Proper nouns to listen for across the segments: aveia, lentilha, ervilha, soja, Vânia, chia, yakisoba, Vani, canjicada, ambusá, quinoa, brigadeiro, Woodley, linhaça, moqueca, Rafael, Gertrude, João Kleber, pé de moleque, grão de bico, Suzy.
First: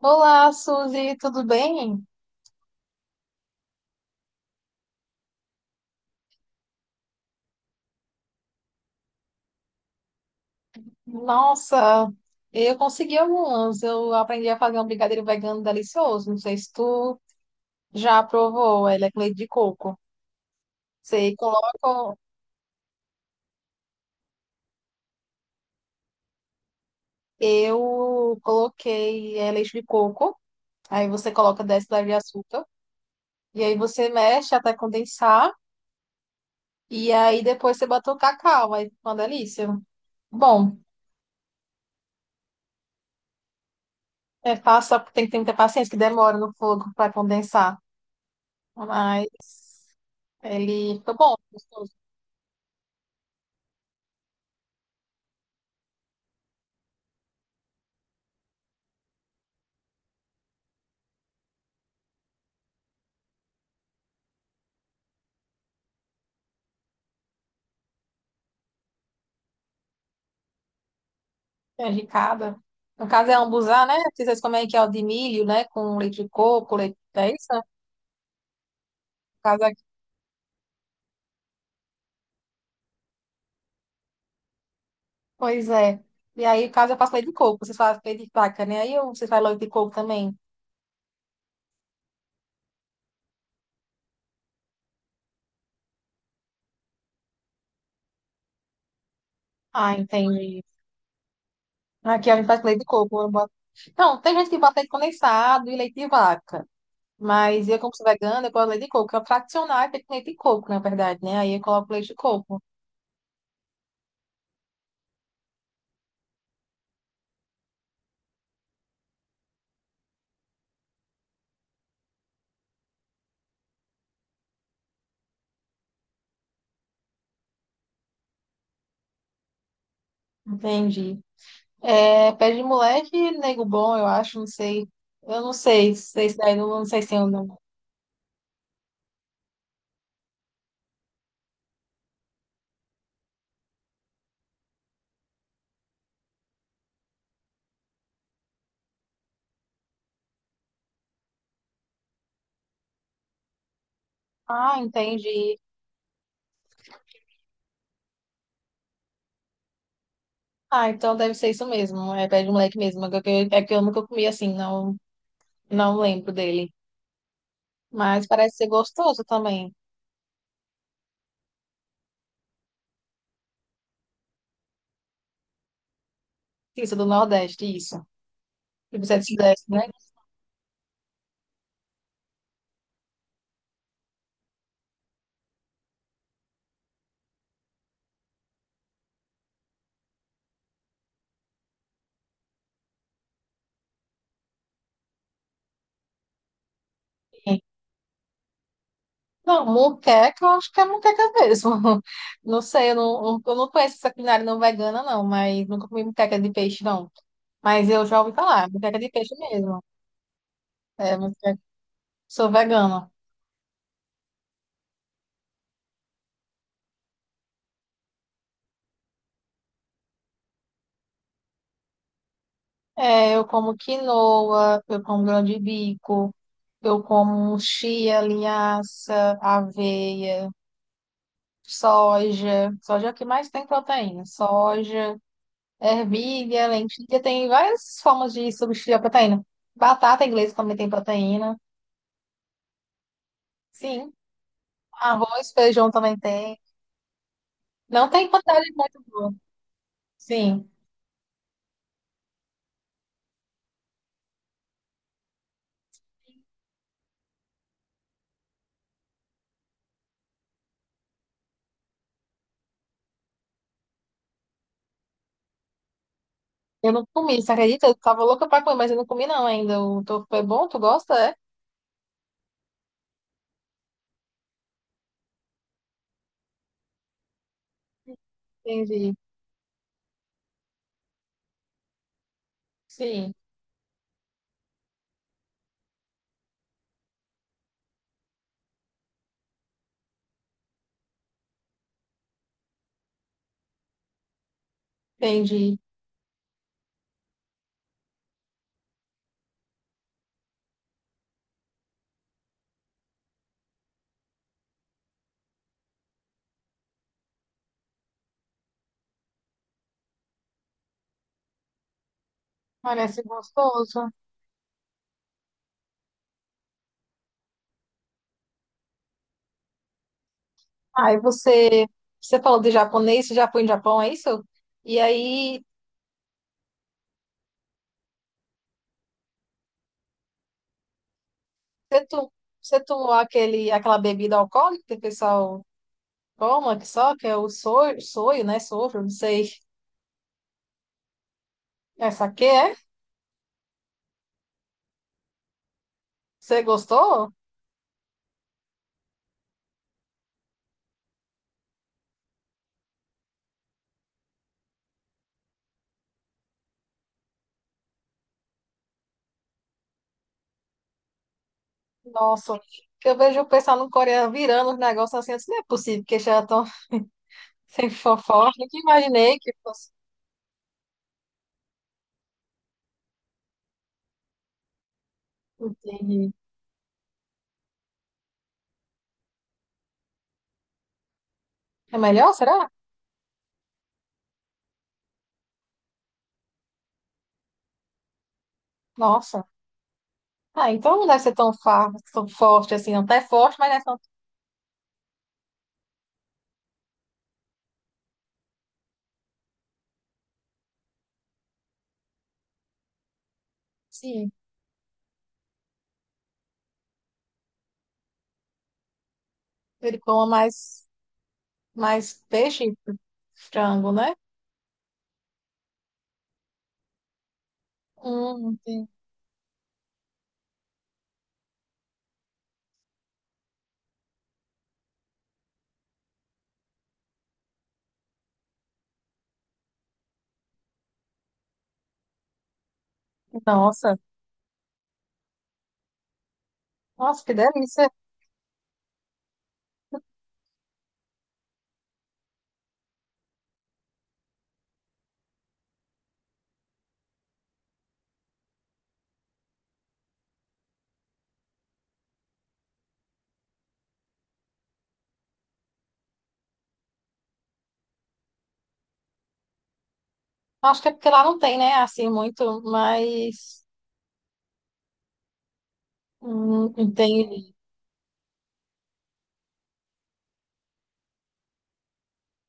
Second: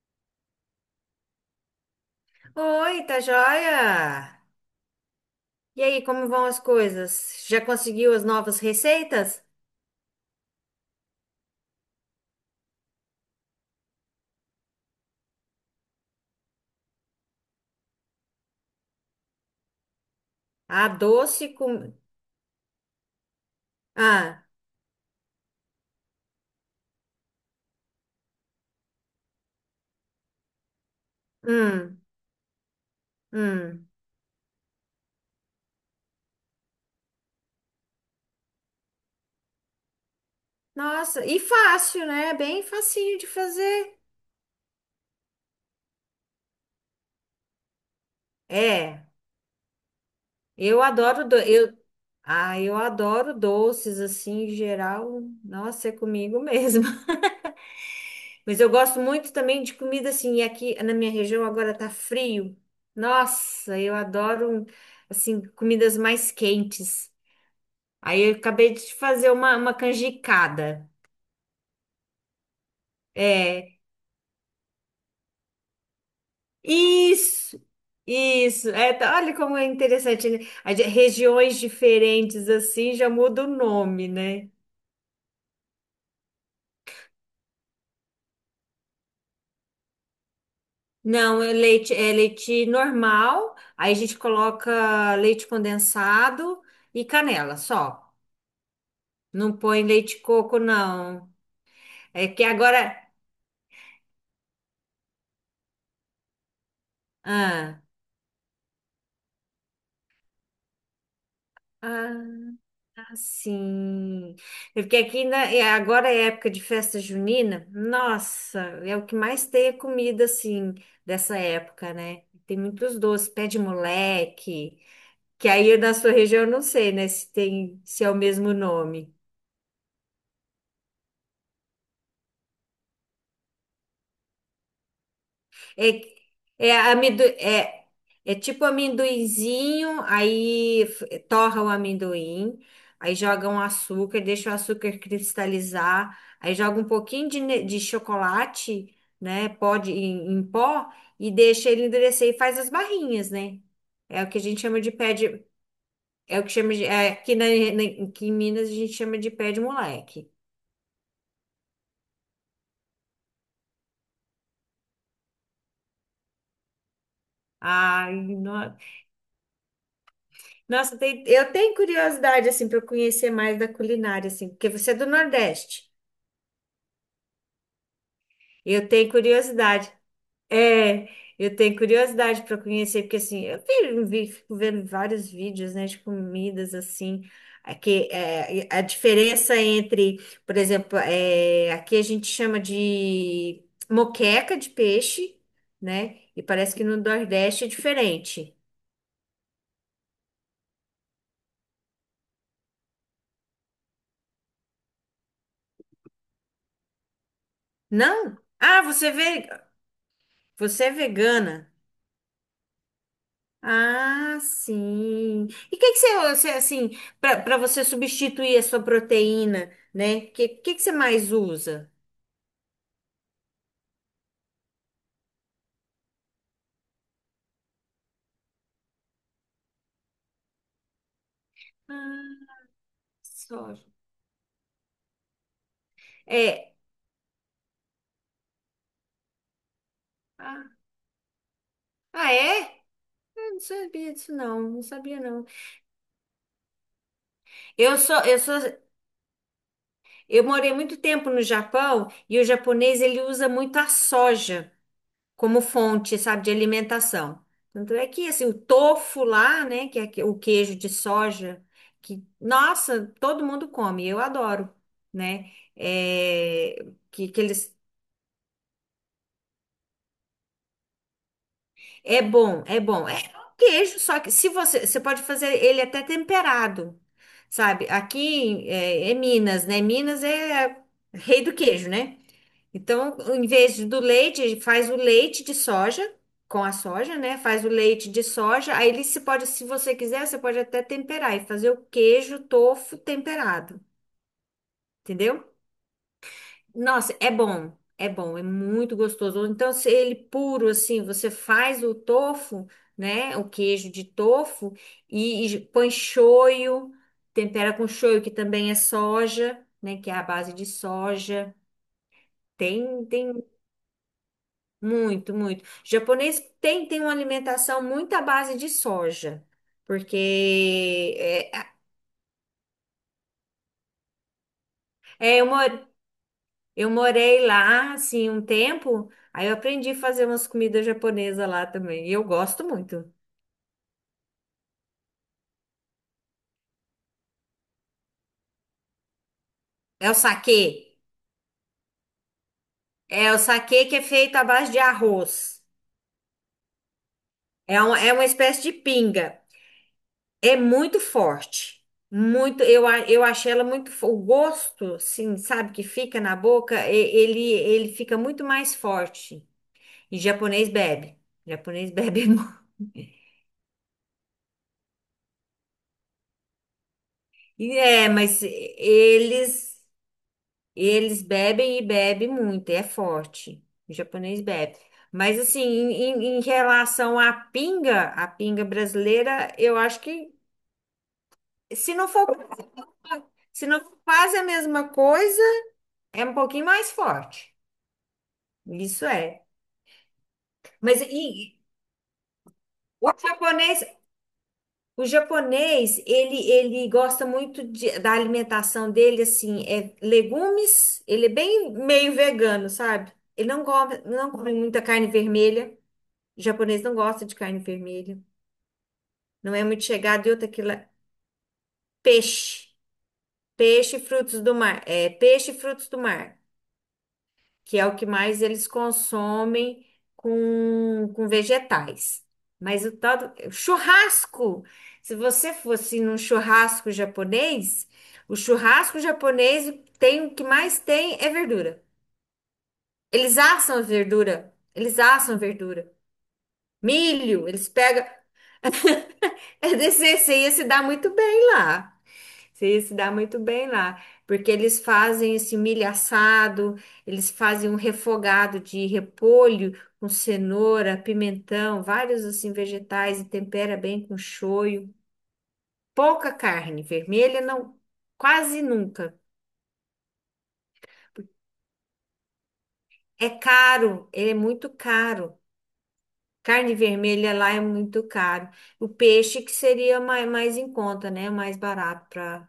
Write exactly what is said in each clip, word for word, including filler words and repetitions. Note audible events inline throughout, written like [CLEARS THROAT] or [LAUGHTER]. Olá, Suzy, tudo bem? Oi, tá joia? E aí, como vão as coisas? Já conseguiu as novas receitas? Nossa, eu consegui algumas. Eu aprendi a fazer um brigadeiro vegano delicioso. Não sei se tu já provou. Ele é com leite de coco. Ah, Você doce com... coloca, Ah, eu coloquei é, leite de coco. Aí você coloca dez hum, colheres de açúcar. E aí hum. você mexe até condensar. E aí depois você bota o cacau. Aí fica uma delícia. Bom, Nossa, e fácil, né? Bem facinho de fazer. é fácil, tem que ter muita paciência, que demora no fogo para condensar. É, Mas eu ele fica adoro... bom. Do... Eu... Ah, eu adoro doces, assim, em geral. Nossa, é comigo [LAUGHS] mesmo. Mas eu gosto muito também de comida, assim, e aqui na minha região agora tá frio. Nossa, eu adoro, assim, comidas mais quentes. Aí eu acabei de fazer uma, uma canjicada. Canjicada. No caso é É, ambusá, né? Vocês comem que é o de milho, né? Com leite de coco, leite... É isso, né? isso, No isso. É, tá- olha como caso é aqui. interessante, né? A de- Regiões diferentes assim já muda o nome, né? Pois é. E aí, no caso, eu faço leite de coco. Vocês fazem leite de vaca, né? Aí eu- vocês fazem leite de coco também. Não, é leite, é leite normal, aí a gente coloca leite condensado e canela só. Não põe Ah, leite de coco, entendi. não. É Aqui a que gente faz leite de agora. coco. Eu boto- Não, tem gente que bota leite condensado e leite de vaca. Mas eu, Ah, como sou vegana, eu gosto leite de coco. É o tradicional é feito com leite de coco, na verdade, né? Aí eu coloco leite de ah. coco. Sim, é porque aqui na- é- agora é época de festa junina, nossa, é o que mais tem é comida assim dessa época, né? Tem muitos doces, pé de moleque, que aí na sua região eu não sei, né, se tem, se é o mesmo nome. Entendi. É, pé de moleque, nego bom, eu acho, não sei. Eu não sei, É, sei se daí, não, é, não sei se amendo, eu não. é, é tipo amendoinzinho, aí f- torra o amendoim, aí joga um açúcar, deixa o açúcar cristalizar, aí joga um pouquinho de, ne- de chocolate, né? Pó de- em, em pó, e deixa ele endurecer e faz as barrinhas, né? É o que a gente Ah, chama de pé de. entendi. É o que chama de. É, aqui, na, na- aqui em Minas a gente chama de pé de moleque. Ah, então deve ser isso mesmo. É pé de moleque mesmo. É que eu, é que eu nunca comi assim, não, não lembro dele. Ai, Mas parece ser não, gostoso também. nossa, tem- eu tenho curiosidade, assim, para conhecer mais da culinária, assim, porque você é do Nordeste. Isso, do Nordeste, isso. Eu E tenho você é do Sudeste, né? curiosidade. É, eu tenho curiosidade para conhecer, porque, assim, eu vi, vi- fico vendo vários vídeos, né, de comidas, assim, é que é, a diferença entre, por exemplo, é, aqui a gente chama de moqueca de peixe, né, e parece que no Nordeste é diferente. Não, moqueca, eu acho que é moqueca mesmo. [LAUGHS] Não sei, eu não, eu não conheço essa culinária não vegana, não, mas nunca comi moqueca de peixe, não. Mas eu já ouvi Não? falar, Ah, moqueca você de é peixe ve- mesmo. você é É, vegana. sou vegana. Ah, sim. E o que que você, você, assim, para você substituir a sua proteína, né? O que, que que você mais usa? É, eu como quinoa, eu como grão de bico, eu como chia, linhaça, aveia, Ah, soja. Soja é o que mais tem soja. proteína. Soja, ervilha, É. lentilha, tem várias formas de substituir a proteína. Batata inglesa Ah, também tem proteína. ah, é? Eu não Sim. sabia disso, não. Não sabia, não. Arroz, feijão também tem. Eu Não sou, tem eu sou, quantidade muito. eu Sim. morei muito tempo no Japão e o japonês, ele usa muito a soja, como fonte, sabe, de alimentação. Tanto é que, assim, o tofu lá, né, que é aque- o queijo de soja, que, nossa, todo mundo come, eu adoro, né? É, Eu não que, comi, que você eles... acredita? Eu tava louca pra comer, mas eu não comi não ainda. O teu foi bom? Tu gosta? É? É bom, é bom. É um queijo, só que se você... Você pode fazer ele até temperado, sabe? Aqui é, Entendi. é Minas, né? Minas é rei do queijo, né? Então, Sim. em vez do leite, faz o leite de soja com a soja, né? Faz o leite de soja. Aí ele se pode, se você quiser, você pode até temperar e fazer o queijo tofu temperado, entendeu? Entendi. Nossa, é bom, é bom, é muito gostoso. Ou então, se ele puro assim, você faz o tofu, né? O queijo de tofu e, e põe shoyu, tempera com shoyu, que também é soja, né? Que é a base de soja. Tem, Parece tem gostoso. Muito, muito. Japonês tem, tem uma alimentação muito à base de soja, porque Aí é, você, você falou de japonês, você já foi no Japão, é isso? E é, eu, mo- aí, eu morei lá, assim, um tempo, aí eu aprendi a fazer umas comidas japonesas lá você, também, e eu tu gosto você muito. tomou aquele, aquela bebida alcoólica que o pessoal toma, que só, que é o soio, soio, né? Sojo, não sei. É o saquê, Essa aqui é? é o saquê que é feito à base de arroz, Você gostou? é, um, é uma espécie de pinga, é muito forte, muito, eu, a- eu achei ela muito, fo- o gosto, assim, sabe, que fica na boca, e- ele, ele fica muito mais forte. E japonês bebe. Japonês bebe [LAUGHS] Nossa, muito. que eu vejo o pessoal no Coreia virando os negócios assim, assim, não é possível que já estão [LAUGHS] E sem é, mas fofoca. Nunca imaginei eles que fosse. eles bebem e bebem muito, é forte. O japonês bebe. Mas assim, em, Entendi. em- em relação à pinga, a pinga brasileira, eu acho que se É não for, melhor, será? se não for quase a mesma coisa, é um pouquinho mais forte. Isso é. Nossa. Ah, então Mas não deve ser tão, e, fa- tão forte assim, não. o Até forte, mas não é japonês, tão. o japonês, ele, ele gosta muito de- da alimentação dele, assim, é legumes, ele é bem meio vegano, sabe? Ele não come, Sim. não come muita carne vermelha. O japonês não gosta de carne vermelha. Não é muito Ele coma chegado e outra que mais, lá. mais peixe Peixe. frango, Peixe e né? frutos do mar. É, peixe e frutos do mar, que é o que mais Hum, eles sim. consomem com, com vegetais. Mas o tal do churrasco, se você fosse num churrasco japonês, o churrasco japonês tem o que mais tem é verdura. Eles assam a Nossa, verdura, eles assam a verdura. nossa, que Milho, eles delícia. pegam. [LAUGHS] É desse, você ia se dar muito bem lá. Você ia se dar muito bem lá, porque eles fazem esse milho assado, eles fazem um refogado de repolho com cenoura, pimentão, vários assim vegetais e tempera bem com shoyu. Pouca carne vermelha, não, quase nunca. Acho que é porque lá não tem, né? Assim, muito, É mas caro, ele é muito caro. hum, Carne vermelha lá entendi, é muito caro. O peixe que seria mais, mais em conta, né? Mais barato para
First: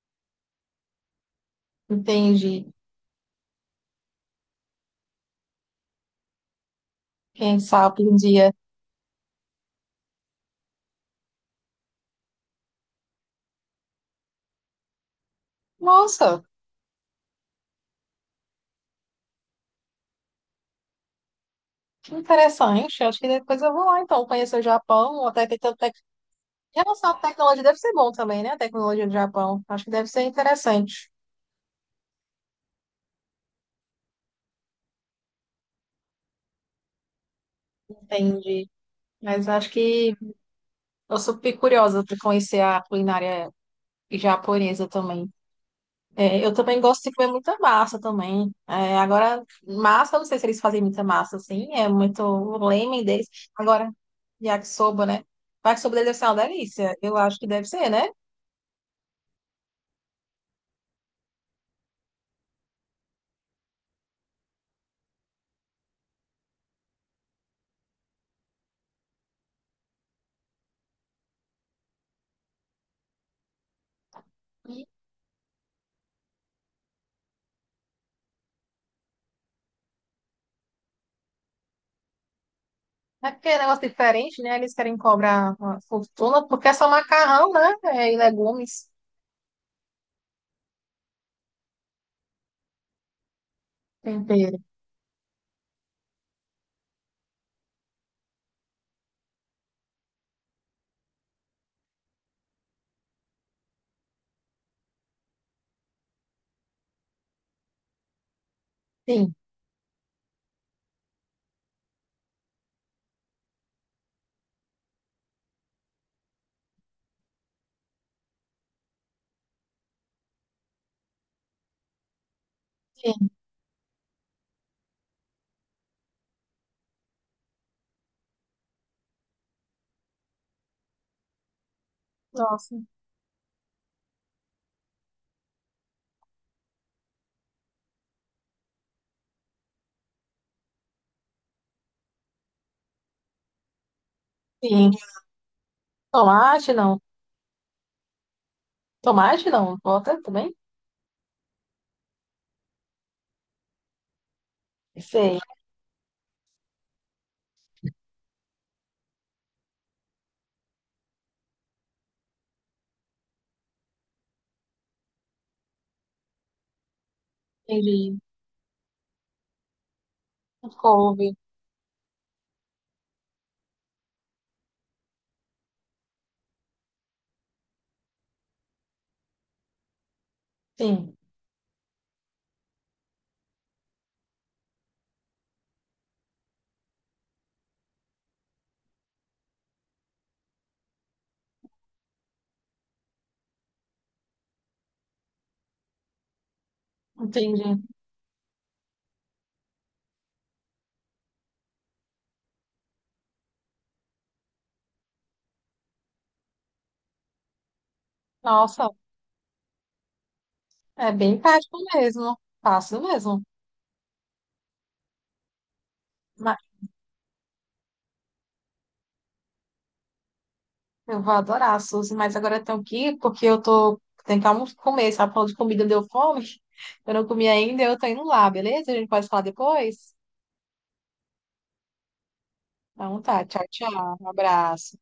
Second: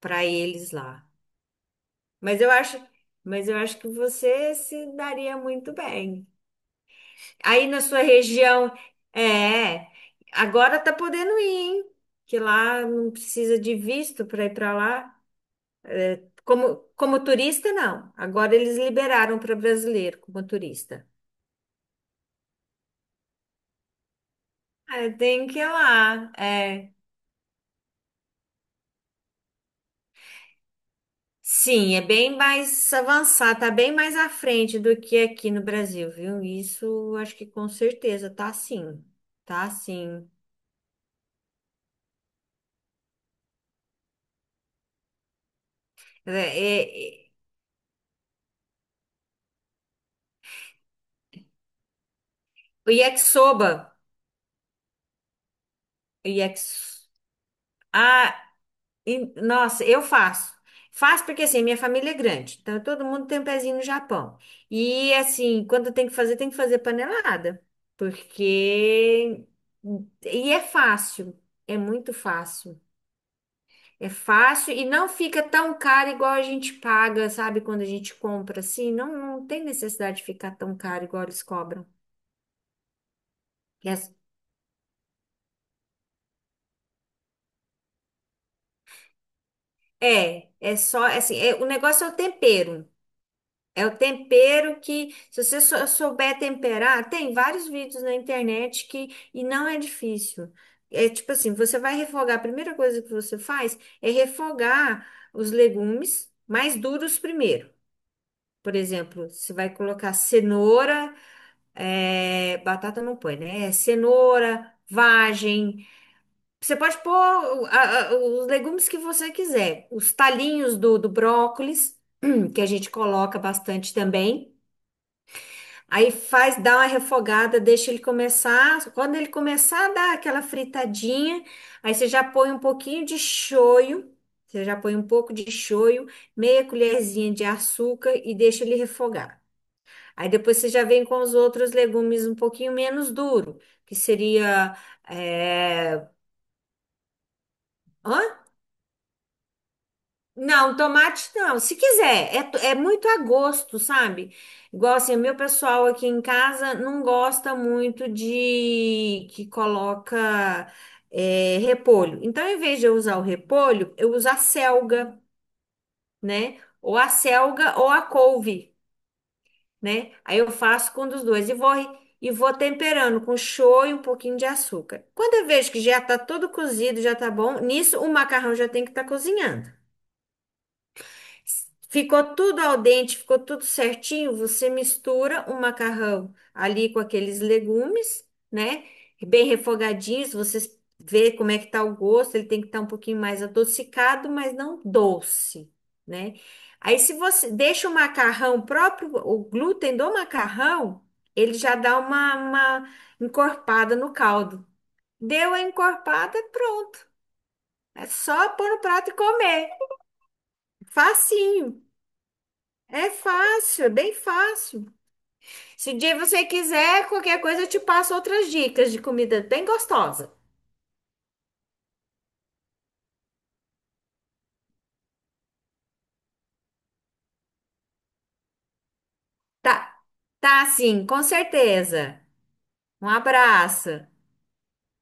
para eles lá. Mas eu entendi. acho, mas eu acho que você se daria muito bem. Quem Aí na sua sabe um dia. região, é, agora tá podendo ir, hein? Que lá não precisa de visto para ir para lá. Nossa, Como, como turista, não. Agora eles liberaram para brasileiro como turista. que interessante. Acho que depois eu vou lá, então, conhecer o Ah, Japão. tem Até que que ir tanto tec- lá. Em É. relação à tecnologia, deve ser bom também, né? A tecnologia do Japão. Acho que deve ser interessante. Sim, é bem mais avançado, tá bem mais à frente do que aqui no Brasil, viu? Isso acho que com certeza tá Entendi. sim. Mas Tá acho que sim. eu sou bem curiosa para conhecer a culinária japonesa também. É, É, eu também gosto de comer é, muita massa também. É, agora, massa, eu não sei se eles fazem muita massa, assim, é muito o o leme deles. Agora, yakisoba. yakisoba, né? O yakisoba deles deve ser O uma delícia. yakis, Eu acho que deve ser, né? Ah, e- nossa, eu faço. Faço porque assim, minha família é grande, então todo mundo tem um pezinho no Japão. E assim, quando tem que fazer, tem que fazer panelada. Porque. E é fácil. É muito fácil. É fácil e não fica tão caro igual a gente paga, sabe? Quando a gente compra assim, não, não tem necessidade de ficar tão caro igual eles cobram. É porque é um negócio É, diferente, né? Eles querem cobrar uma fortuna, porque é só macarrão, né? É, e legumes, é é só assim, é, o negócio é o tempero. É o tempero. tempero que, se você sou- souber temperar, tem vários vídeos na internet que, e não é difícil. É tipo assim, você vai refogar, a primeira coisa que você faz é refogar os legumes mais duros primeiro. Por exemplo, Sim, você vai colocar cenoura, é, batata não põe, né? É cenoura, vagem. Você pode pôr o- a- a- os legumes que você quiser. Os talinhos do, do brócolis, [CLEARS THROAT] que a gente sim. coloca bastante também. Aí faz, dá uma refogada, deixa ele começar. Quando ele começar a dar aquela fritadinha, aí você já põe um Nossa, pouquinho de shoyu, você já põe um pouco de shoyu, meia colherzinha de açúcar e deixa ele refogar. Aí depois você já vem com os outros legumes um pouquinho menos duro, que seria, sim. é, Tomate, não. Tomate, não. Bota também? não, tomate não. Se quiser, é, to- é muito a gosto, sabe? Igual assim, o meu Sei. pessoal aqui em casa não gosta muito de que coloca é, repolho. Então, em vez de eu usar o repolho, eu uso a selga, né? Ou a selga ou a Entendi. couve, né? Aí eu faço com um dos Couve. dois e vou e vou temperando com show e um pouquinho de açúcar. Quando eu vejo que já tá todo cozido, já tá bom, nisso o macarrão já tem que estar cozinhando. Sim, Ficou tudo al dente, ficou tudo certinho. Você mistura o macarrão ali com aqueles legumes, né? Bem refogadinhos. Você vê como é que tá o gosto. Ele tem que estar um pouquinho mais adocicado, mas não doce, né? Aí, se você entendi. deixa o macarrão próprio, o glúten do macarrão, ele já dá uma, uma encorpada no caldo. Deu a encorpada, pronto. É só pôr no Nossa. prato e comer. É bem Facinho. prático mesmo. Fácil É mesmo. fácil, é bem fácil. Se um dia você Mas quiser, qualquer coisa eu te passo outras dicas de comida bem gostosa. eu vou adorar, Suzy. Mas agora eu tenho que ir, porque eu tô tentando almo- comer. Sabe, falando de comida deu fome. [LAUGHS] Eu não comi ainda, eu tô indo lá, beleza? A gente pode falar Tá, depois? tá sim, com certeza. Um Então tá, tchau, abraço. tchau. Um abraço.